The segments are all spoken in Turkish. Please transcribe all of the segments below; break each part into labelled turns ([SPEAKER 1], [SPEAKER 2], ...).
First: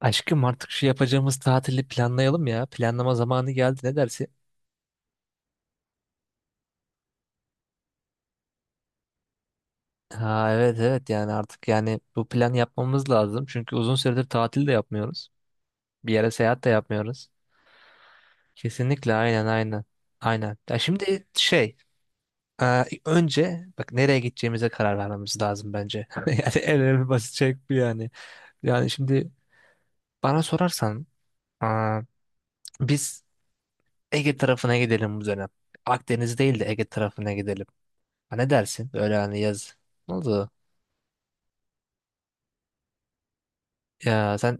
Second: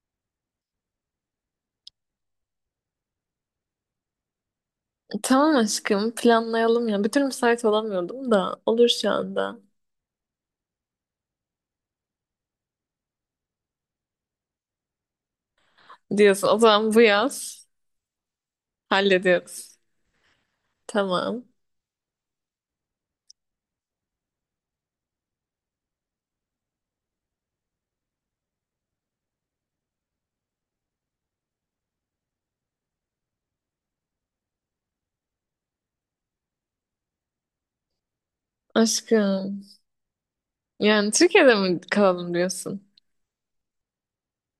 [SPEAKER 1] Aşkım, artık şu yapacağımız tatili planlayalım ya. Planlama zamanı geldi, ne dersin?
[SPEAKER 2] Tamam aşkım planlayalım ya. Bir türlü müsait olamıyordum da olur şu anda.
[SPEAKER 1] Ha, evet evet, yani artık yani bu plan yapmamız lazım. Çünkü uzun süredir tatil de yapmıyoruz. Bir yere
[SPEAKER 2] Diyorsun o
[SPEAKER 1] seyahat de
[SPEAKER 2] zaman bu
[SPEAKER 1] yapmıyoruz.
[SPEAKER 2] yaz
[SPEAKER 1] Kesinlikle, aynen
[SPEAKER 2] hallediyoruz.
[SPEAKER 1] aynen. Aynen. Ya şimdi
[SPEAKER 2] Tamam.
[SPEAKER 1] şey, önce bak nereye gideceğimize karar vermemiz lazım bence. Yani en önemli basit şey bu yani. Yani şimdi bana sorarsan, e, biz Ege tarafına gidelim bu dönem. Akdeniz değil de Ege tarafına gidelim. Ha, ne dersin? Böyle hani
[SPEAKER 2] Aşkım
[SPEAKER 1] yaz. Ne oldu?
[SPEAKER 2] yani Türkiye'de mi kalalım diyorsun?
[SPEAKER 1] Ya sen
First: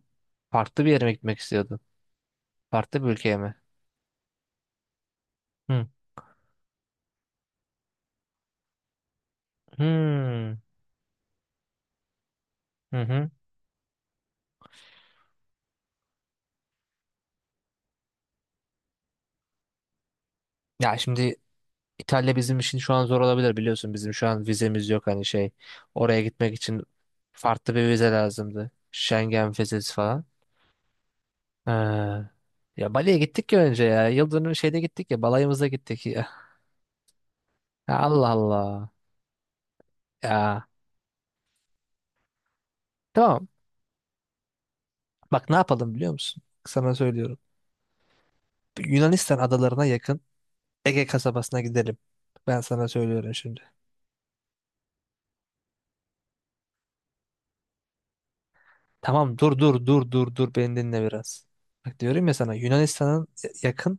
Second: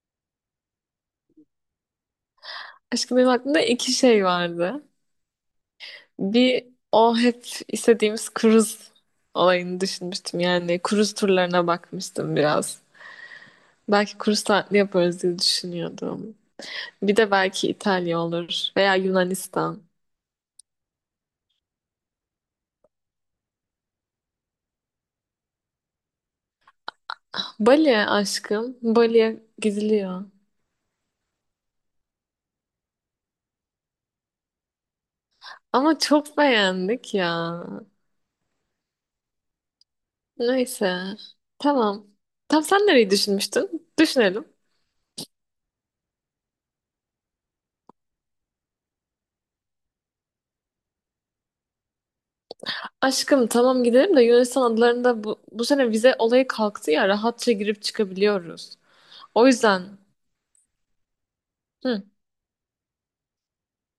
[SPEAKER 1] farklı bir yere mi gitmek istiyordun? Farklı bir
[SPEAKER 2] Aşkım benim
[SPEAKER 1] ülkeye mi?
[SPEAKER 2] aklımda iki şey vardı.
[SPEAKER 1] Hı.
[SPEAKER 2] Bir o hep istediğimiz kruz olayını düşünmüştüm.
[SPEAKER 1] Hmm.
[SPEAKER 2] Yani kruz turlarına bakmıştım biraz.
[SPEAKER 1] Hı hı.
[SPEAKER 2] Belki kruz tatili yaparız diye düşünüyordum. Bir de belki İtalya olur veya Yunanistan.
[SPEAKER 1] Ya şimdi İtalya bizim için şu an zor olabilir, biliyorsun. Bizim şu an vizemiz yok hani şey. Oraya gitmek için farklı bir
[SPEAKER 2] Bali
[SPEAKER 1] vize lazımdı.
[SPEAKER 2] aşkım. Bali'ye
[SPEAKER 1] Schengen vizesi
[SPEAKER 2] gidiliyor.
[SPEAKER 1] falan. Ee, ya Bali'ye gittik ya önce ya. Yıldönüm şeyde gittik ya. Balayımıza
[SPEAKER 2] Ama
[SPEAKER 1] gittik
[SPEAKER 2] çok
[SPEAKER 1] ya.
[SPEAKER 2] beğendik ya.
[SPEAKER 1] Ya Allah Allah. Ya
[SPEAKER 2] Neyse. Tamam. Tam sen nereyi
[SPEAKER 1] tamam.
[SPEAKER 2] düşünmüştün? Düşünelim.
[SPEAKER 1] Bak, ne yapalım biliyor musun? Sana söylüyorum. Yunanistan adalarına yakın Ege kasabasına gidelim. Ben sana söylüyorum
[SPEAKER 2] Aşkım
[SPEAKER 1] şimdi.
[SPEAKER 2] tamam gidelim de Yunanistan adalarında bu sene vize olayı kalktı ya rahatça girip çıkabiliyoruz.
[SPEAKER 1] Tamam,
[SPEAKER 2] O
[SPEAKER 1] dur
[SPEAKER 2] yüzden
[SPEAKER 1] dur dur dur dur, beni dinle biraz. Bak,
[SPEAKER 2] hı,
[SPEAKER 1] diyorum ya sana, Yunanistan'ın yakın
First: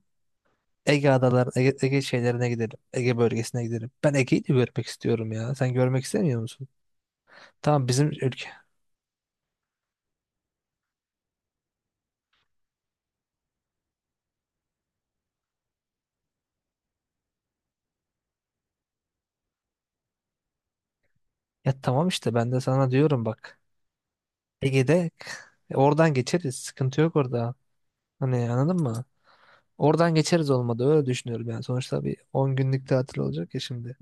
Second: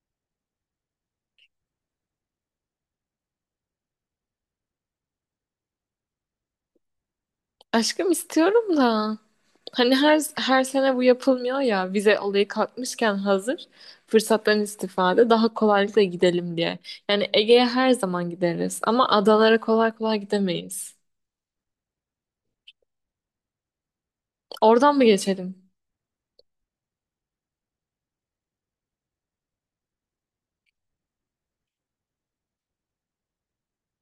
[SPEAKER 1] Ege adaları, Ege, Ege şeylerine gidelim. Ege bölgesine gidelim. Ben Ege'yi de görmek istiyorum ya. Sen görmek istemiyor musun? Tamam, bizim
[SPEAKER 2] aşkım
[SPEAKER 1] ülke.
[SPEAKER 2] istiyorum da hani her sene bu yapılmıyor ya vize olayı kalkmışken hazır fırsattan istifade daha kolaylıkla gidelim diye. Yani Ege'ye her zaman gideriz ama adalara kolay kolay gidemeyiz.
[SPEAKER 1] Ya tamam işte, ben de sana diyorum bak.
[SPEAKER 2] Oradan mı
[SPEAKER 1] Ege'de
[SPEAKER 2] geçelim?
[SPEAKER 1] oradan geçeriz. Sıkıntı yok orada. Hani, anladın mı? Oradan geçeriz olmadı. Öyle düşünüyorum yani. Sonuçta bir 10 günlük tatil olacak ya şimdi.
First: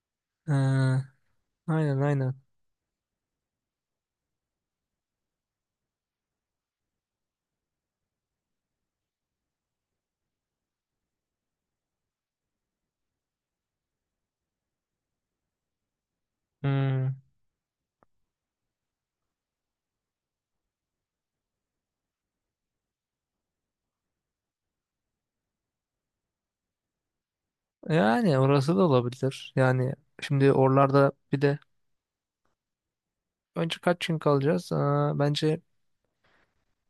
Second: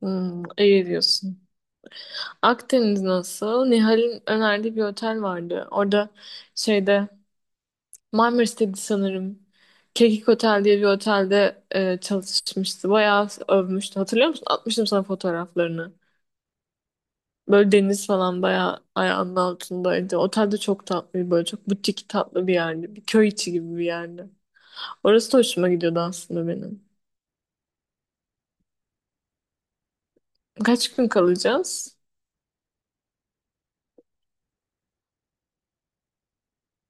[SPEAKER 2] Hmm,
[SPEAKER 1] Ee,
[SPEAKER 2] iyi diyorsun.
[SPEAKER 1] aynen aynen.
[SPEAKER 2] Akdeniz nasıl? Nihal'in önerdiği bir otel vardı. Orada şeyde Marmaris'teydi sanırım. Kekik Otel diye bir otelde çalışmıştı. Bayağı övmüştü. Hatırlıyor musun? Atmıştım sana fotoğraflarını.
[SPEAKER 1] Hmm.
[SPEAKER 2] Böyle deniz falan bayağı ayağının altındaydı. Otel de çok tatlı, böyle çok butik tatlı bir yerdi. Bir köy içi gibi bir yerdi. Orası da hoşuma gidiyordu aslında benim.
[SPEAKER 1] Yani orası da olabilir. Yani şimdi
[SPEAKER 2] Kaç gün
[SPEAKER 1] oralarda bir de
[SPEAKER 2] kalacağız?
[SPEAKER 1] önce kaç gün kalacağız? Aa, bence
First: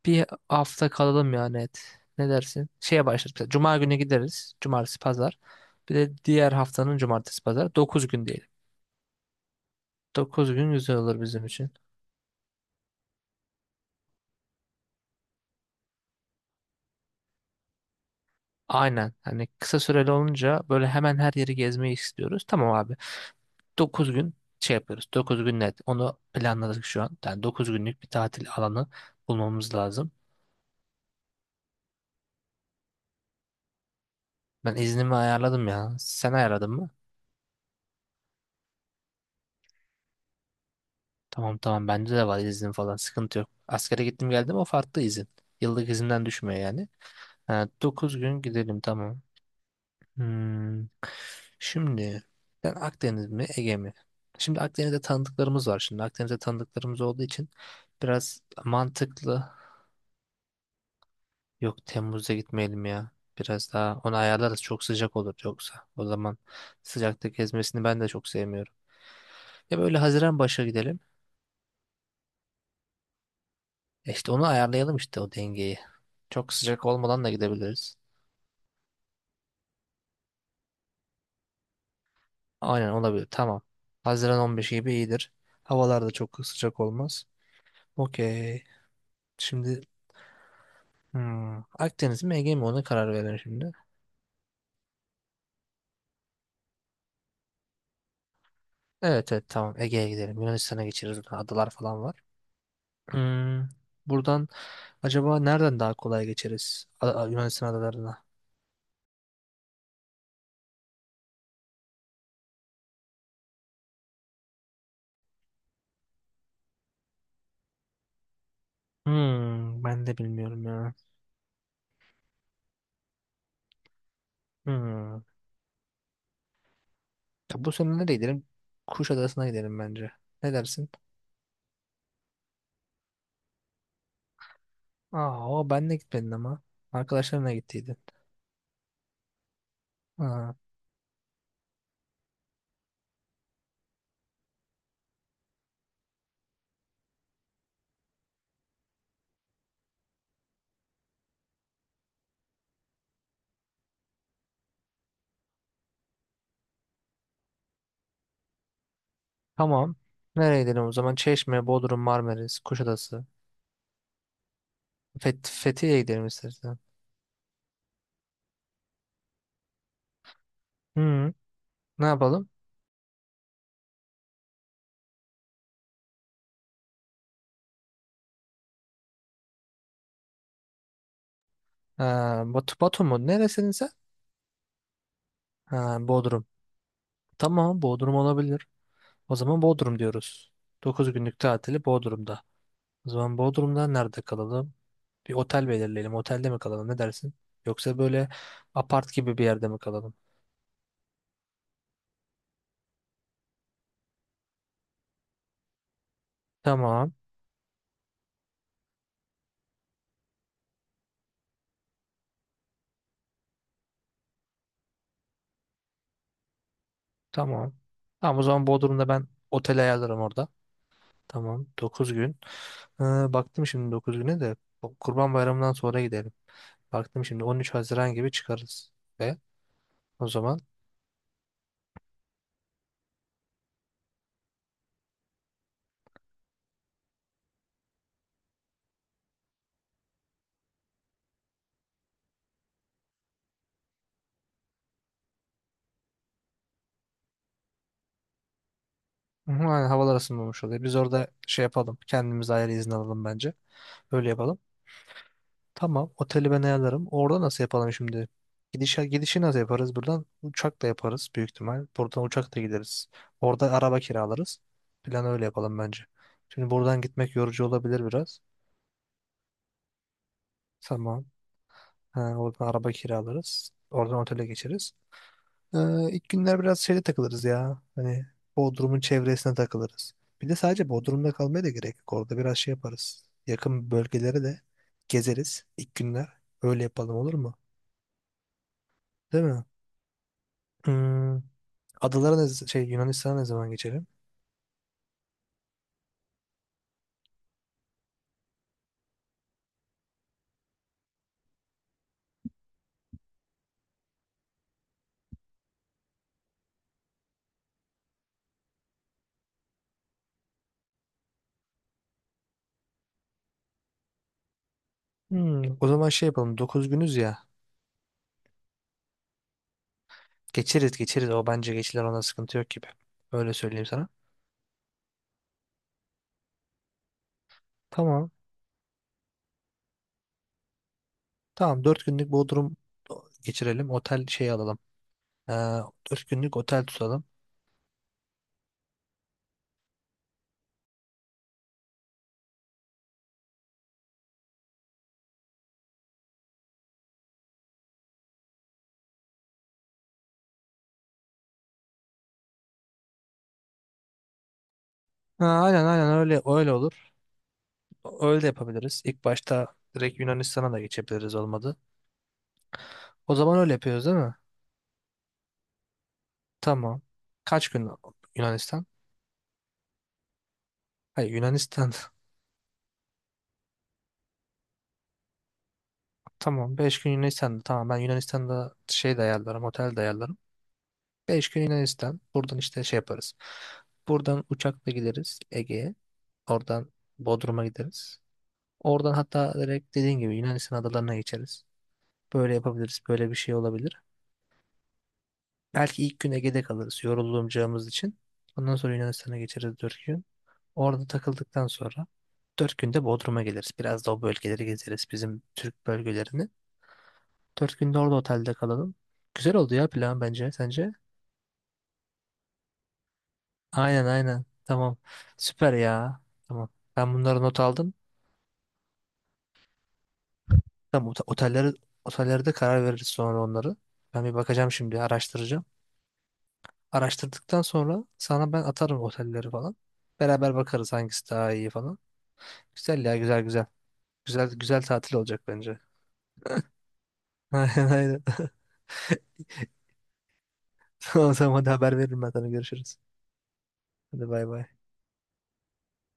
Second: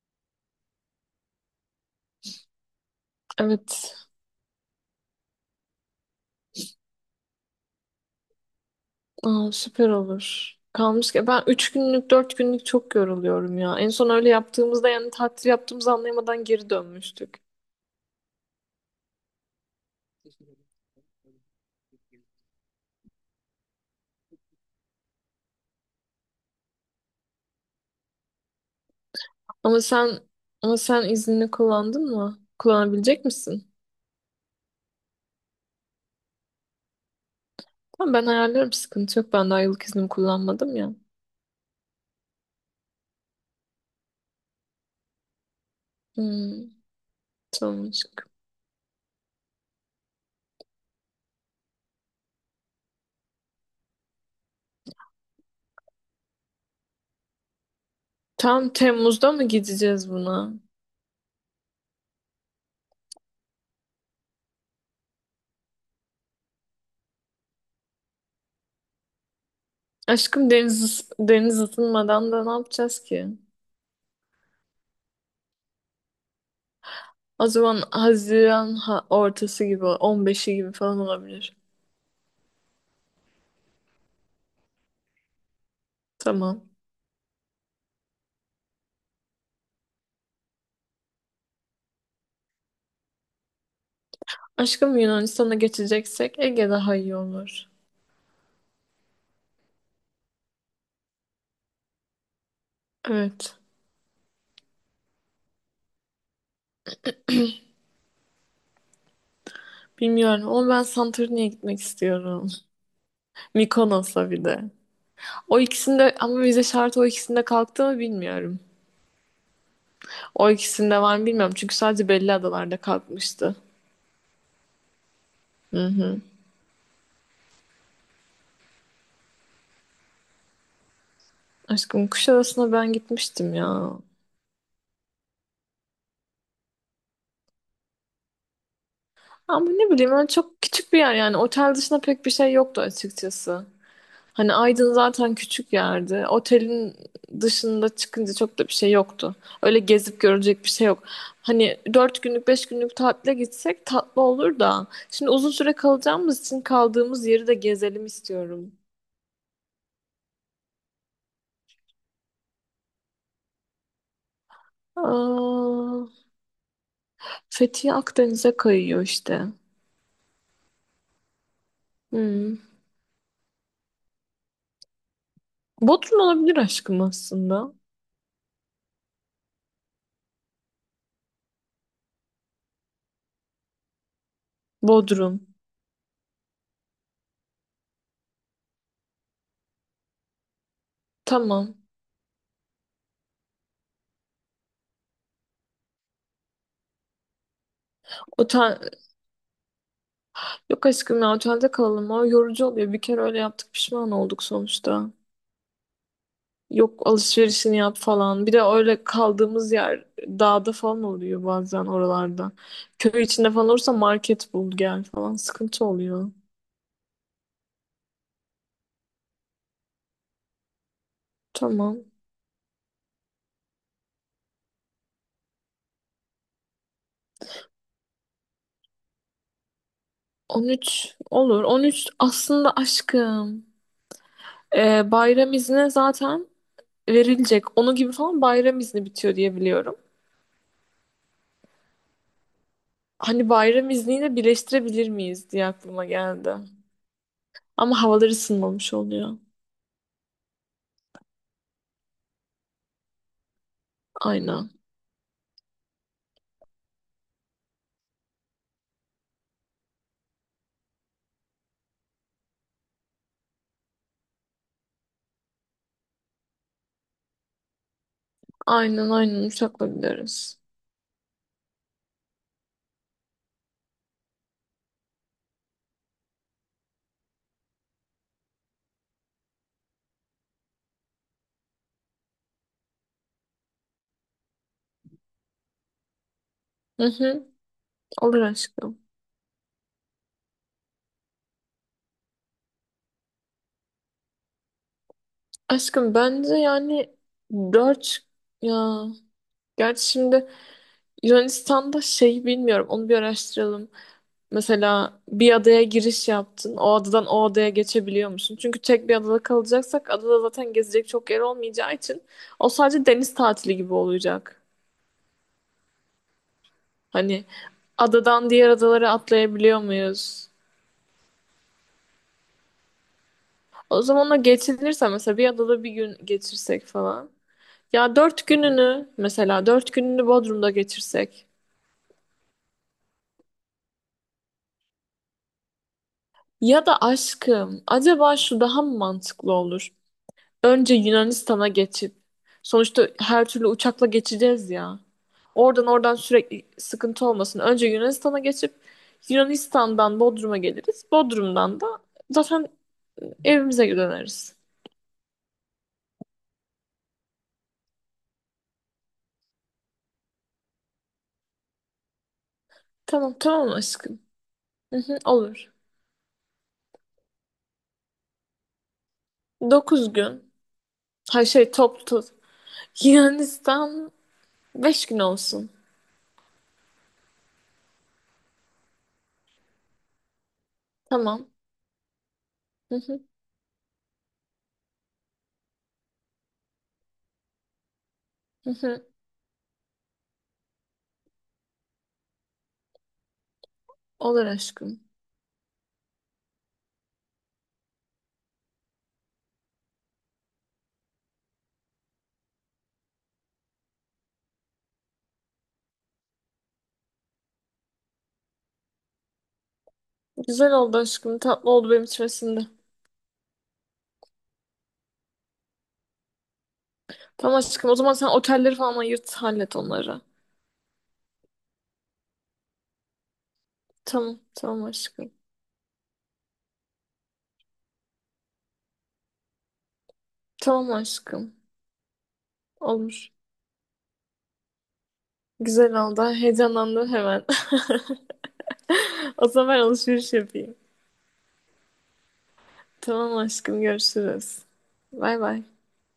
[SPEAKER 1] bir hafta kalalım yani et. Ne dersin? Şeye başlarız mesela. Cuma günü
[SPEAKER 2] Evet.
[SPEAKER 1] gideriz. Cumartesi, pazar. Bir de diğer haftanın cumartesi, pazar. 9 gün diyelim.
[SPEAKER 2] Aa, süper
[SPEAKER 1] 9
[SPEAKER 2] olur.
[SPEAKER 1] gün güzel
[SPEAKER 2] Kalmış
[SPEAKER 1] olur
[SPEAKER 2] ki ben
[SPEAKER 1] bizim için.
[SPEAKER 2] 3 günlük 4 günlük çok yoruluyorum ya. En son öyle yaptığımızda yani tatil yaptığımızı anlayamadan geri dönmüştük.
[SPEAKER 1] Aynen. Hani kısa süreli olunca böyle hemen her yeri gezmeyi istiyoruz. Tamam abi. 9 gün şey yapıyoruz. 9 gün net. Onu planladık şu an. Yani 9 günlük bir tatil alanı bulmamız
[SPEAKER 2] Ama
[SPEAKER 1] lazım.
[SPEAKER 2] sen ama sen iznini kullandın mı? Kullanabilecek misin?
[SPEAKER 1] Ben iznimi ayarladım ya. Sen ayarladın mı?
[SPEAKER 2] Tamam ben ayarlarım sıkıntı yok. Ben daha yıllık iznimi kullanmadım ya.
[SPEAKER 1] Tamam tamam, bende de var izin falan, sıkıntı yok. Askere gittim geldim, o farklı izin. Yıllık izinden düşmüyor
[SPEAKER 2] Hmm,
[SPEAKER 1] yani. Ha,
[SPEAKER 2] tamam
[SPEAKER 1] 9
[SPEAKER 2] aşkım.
[SPEAKER 1] gün gidelim tamam. Hmm. Şimdi ben, Akdeniz mi Ege mi? Şimdi Akdeniz'de tanıdıklarımız var. Şimdi Akdeniz'de tanıdıklarımız olduğu için biraz
[SPEAKER 2] Tam Temmuz'da mı
[SPEAKER 1] mantıklı.
[SPEAKER 2] gideceğiz buna?
[SPEAKER 1] Yok, Temmuz'da gitmeyelim ya. Biraz daha onu ayarlarız, çok sıcak olur yoksa. O zaman sıcakta gezmesini ben de çok sevmiyorum. Ya böyle Haziran
[SPEAKER 2] Aşkım
[SPEAKER 1] başı gidelim.
[SPEAKER 2] deniz ısınmadan da ne yapacağız ki?
[SPEAKER 1] E İşte onu ayarlayalım işte o dengeyi. Çok sıcak olmadan da
[SPEAKER 2] O zaman
[SPEAKER 1] gidebiliriz.
[SPEAKER 2] Haziran ortası gibi on beşi gibi falan olabilir.
[SPEAKER 1] Aynen, olabilir. Tamam. Haziran 15 gibi iyidir. Havalar da çok
[SPEAKER 2] Tamam.
[SPEAKER 1] sıcak olmaz. Okey. Şimdi, hmm, Akdeniz mi Ege mi, ona karar verelim şimdi.
[SPEAKER 2] Aşkım Yunanistan'a geçeceksek Ege daha iyi olur.
[SPEAKER 1] Evet evet, tamam, Ege'ye gidelim. Yunanistan'a geçeriz. Burada adalar falan var.
[SPEAKER 2] Evet.
[SPEAKER 1] Hmm, buradan acaba nereden daha kolay geçeriz? Yunanistan adalarına.
[SPEAKER 2] Bilmiyorum ama ben Santorini'ye gitmek istiyorum. Mikonos'a bir de. O ikisinde ama vize şartı o ikisinde kalktı mı bilmiyorum.
[SPEAKER 1] Hmm, ben de
[SPEAKER 2] O
[SPEAKER 1] bilmiyorum ya.
[SPEAKER 2] ikisinde var mı bilmiyorum. Çünkü sadece belli adalarda kalkmıştı.
[SPEAKER 1] Hmm. Ya bu sene nereye gidelim? Kuşadası'na gidelim bence. Ne dersin?
[SPEAKER 2] Aşkım Kuşadası'na ben gitmiştim ya.
[SPEAKER 1] Aa, o ben de gitmedin ama. Arkadaşlarınla gittiydin.
[SPEAKER 2] Ama ne bileyim ben
[SPEAKER 1] Aa,
[SPEAKER 2] çok küçük bir yer yani. Otel dışında pek bir şey yoktu açıkçası. Hani Aydın zaten küçük yerdi. Otelin dışında çıkınca çok da bir şey yoktu. Öyle gezip görecek bir şey yok. Hani dört günlük beş günlük tatile gitsek tatlı olur da. Şimdi uzun süre kalacağımız için kaldığımız yeri de gezelim istiyorum.
[SPEAKER 1] tamam. Nereye gidelim o zaman? Çeşme, Bodrum, Marmaris, Kuşadası.
[SPEAKER 2] Aa,
[SPEAKER 1] Fethiye'ye gidelim istersen.
[SPEAKER 2] Fethiye Akdeniz'e kayıyor işte.
[SPEAKER 1] Hı, ne yapalım?
[SPEAKER 2] Hmm. Bodrum olabilir aşkım aslında.
[SPEAKER 1] Ee, Batu, Batu mu? Neresin sen?
[SPEAKER 2] Bodrum.
[SPEAKER 1] Ha, Bodrum. Tamam, Bodrum olabilir. O zaman Bodrum diyoruz. 9 günlük
[SPEAKER 2] Tamam.
[SPEAKER 1] tatili Bodrum'da. O zaman Bodrum'da nerede kalalım? Bir otel belirleyelim. Otelde mi kalalım? Ne dersin? Yoksa böyle
[SPEAKER 2] Otel...
[SPEAKER 1] apart gibi bir yerde mi kalalım?
[SPEAKER 2] Yok aşkım ya otelde kalalım. O yorucu oluyor. Bir kere öyle yaptık pişman olduk sonuçta. Yok
[SPEAKER 1] Tamam.
[SPEAKER 2] alışverişini yap falan. Bir de öyle kaldığımız yer dağda falan oluyor bazen oralarda. Köy içinde falan olursa market bul gel falan sıkıntı oluyor.
[SPEAKER 1] Tamam. Tamam, o zaman Bodrum'da ben otel ayarlarım orada. Tamam,
[SPEAKER 2] Tamam.
[SPEAKER 1] 9 gün. Ee, baktım şimdi 9 güne de o Kurban Bayramı'ndan sonra gidelim. Baktım şimdi 13 Haziran gibi çıkarız. Ve o zaman,
[SPEAKER 2] 13 olur. 13 aslında aşkım. Bayram izni zaten verilecek. Onu gibi falan bayram izni bitiyor diye biliyorum. Hani bayram izniyle birleştirebilir miyiz diye aklıma geldi. Ama havalar ısınmamış oluyor.
[SPEAKER 1] hı hı, aynen, havalar ısınmamış oluyor. Biz orada şey yapalım. Kendimiz ayrı izin alalım bence. Öyle yapalım.
[SPEAKER 2] Aynen.
[SPEAKER 1] Tamam, oteli ben ayarlarım. Orada nasıl yapalım şimdi? Gidiş, gidişi nasıl yaparız? Buradan uçakla yaparız, büyük ihtimal. Buradan uçakla gideriz. Orada araba kiralarız. Plan öyle yapalım bence. Şimdi buradan gitmek yorucu olabilir biraz.
[SPEAKER 2] Aynen aynen uçakla gideriz.
[SPEAKER 1] Tamam. Ha, oradan araba kiralarız. Oradan otele geçeriz. Ee, ilk günler biraz şeyde takılırız ya. Hani Bodrum'un çevresine takılırız. Bir de sadece Bodrum'da kalmaya da gerek yok. Orada biraz şey yaparız. Yakın bölgelere de gezeriz ilk günler. Öyle
[SPEAKER 2] Hı
[SPEAKER 1] yapalım, olur
[SPEAKER 2] hı,
[SPEAKER 1] mu?
[SPEAKER 2] olur aşkım.
[SPEAKER 1] Değil mi? Hmm, adalara ne, şey Yunanistan'a ne zaman geçelim?
[SPEAKER 2] Aşkım bence yani dört ya gerçi şimdi Yunanistan'da şey bilmiyorum onu bir araştıralım. Mesela bir adaya giriş yaptın. O adadan o adaya geçebiliyor musun? Çünkü tek bir adada kalacaksak adada zaten gezecek çok yer olmayacağı için o sadece deniz tatili gibi olacak.
[SPEAKER 1] Hmm, o zaman şey yapalım. 9 günüz ya.
[SPEAKER 2] Hani adadan diğer adalara atlayabiliyor muyuz?
[SPEAKER 1] Geçeriz geçeriz. O bence geçilir, ona sıkıntı yok gibi. Öyle söyleyeyim
[SPEAKER 2] O
[SPEAKER 1] sana.
[SPEAKER 2] zaman o geçinirse mesela bir adada bir gün geçirsek falan. Ya
[SPEAKER 1] Tamam.
[SPEAKER 2] dört gününü mesela dört gününü Bodrum'da geçirsek.
[SPEAKER 1] Tamam, 4 günlük Bodrum geçirelim. Otel şey alalım. Ee, 4 günlük otel
[SPEAKER 2] Ya da
[SPEAKER 1] tutalım.
[SPEAKER 2] aşkım acaba şu daha mı mantıklı olur? Önce Yunanistan'a geçip sonuçta her türlü uçakla geçeceğiz ya. Oradan sürekli sıkıntı olmasın. Önce Yunanistan'a geçip Yunanistan'dan Bodrum'a geliriz. Bodrum'dan da zaten evimize döneriz.
[SPEAKER 1] Ha, aynen aynen, öyle öyle olur. Öyle de yapabiliriz. İlk başta direkt Yunanistan'a da geçebiliriz olmadı. O
[SPEAKER 2] Tamam
[SPEAKER 1] zaman
[SPEAKER 2] tamam
[SPEAKER 1] öyle yapıyoruz, değil
[SPEAKER 2] aşkım.
[SPEAKER 1] mi?
[SPEAKER 2] Hı hı, olur.
[SPEAKER 1] Tamam. Kaç gün Yunanistan?
[SPEAKER 2] 9 gün.
[SPEAKER 1] Hayır,
[SPEAKER 2] Hayır şey
[SPEAKER 1] Yunanistan.
[SPEAKER 2] toplu. Yunanistan 5 gün olsun.
[SPEAKER 1] Tamam, 5 gün Yunanistan'da. Tamam, ben Yunanistan'da şey de ayarlarım, otel de ayarlarım. 5
[SPEAKER 2] Tamam.
[SPEAKER 1] gün Yunanistan. Buradan işte
[SPEAKER 2] Hı
[SPEAKER 1] şey
[SPEAKER 2] hı,
[SPEAKER 1] yaparız. Buradan uçakla gideriz Ege'ye. Oradan Bodrum'a gideriz.
[SPEAKER 2] hı hı.
[SPEAKER 1] Oradan hatta direkt dediğin gibi Yunanistan adalarına geçeriz. Böyle yapabiliriz. Böyle bir şey olabilir.
[SPEAKER 2] Olur aşkım.
[SPEAKER 1] Belki ilk gün Ege'de kalırız yorulacağımız için. Ondan sonra Yunanistan'a geçeriz 4 gün. Orada takıldıktan sonra 4 günde Bodrum'a geliriz. Biraz da o bölgeleri gezeriz. Bizim Türk bölgelerini. 4 günde orada otelde kalalım. Güzel oldu ya plan, bence.
[SPEAKER 2] Güzel
[SPEAKER 1] Sence?
[SPEAKER 2] oldu aşkım. Tatlı oldu benim içime sindi.
[SPEAKER 1] Aynen aynen. Tamam. Süper ya. Tamam. Ben bunları
[SPEAKER 2] Tamam
[SPEAKER 1] not
[SPEAKER 2] aşkım.
[SPEAKER 1] aldım.
[SPEAKER 2] O zaman sen otelleri falan ayırt hallet onları.
[SPEAKER 1] Tamam, otelleri otellerde karar veririz sonra onları. Ben bir
[SPEAKER 2] Tamam.
[SPEAKER 1] bakacağım
[SPEAKER 2] Tamam
[SPEAKER 1] şimdi,
[SPEAKER 2] aşkım.
[SPEAKER 1] araştıracağım. Araştırdıktan sonra sana ben atarım otelleri falan. Beraber bakarız
[SPEAKER 2] Tamam
[SPEAKER 1] hangisi daha
[SPEAKER 2] aşkım.
[SPEAKER 1] iyi falan. Güzel ya,
[SPEAKER 2] Olur.
[SPEAKER 1] güzel güzel. Güzel güzel tatil olacak bence.
[SPEAKER 2] Güzel oldu. Heyecanlandım hemen.
[SPEAKER 1] Aynen aynen.
[SPEAKER 2] O zaman ben alışveriş yapayım.
[SPEAKER 1] Tamam tamam, hadi, haber veririm ben sana, görüşürüz.
[SPEAKER 2] Tamam aşkım.
[SPEAKER 1] Hadi, bay
[SPEAKER 2] Görüşürüz.
[SPEAKER 1] bay.
[SPEAKER 2] Bay bay.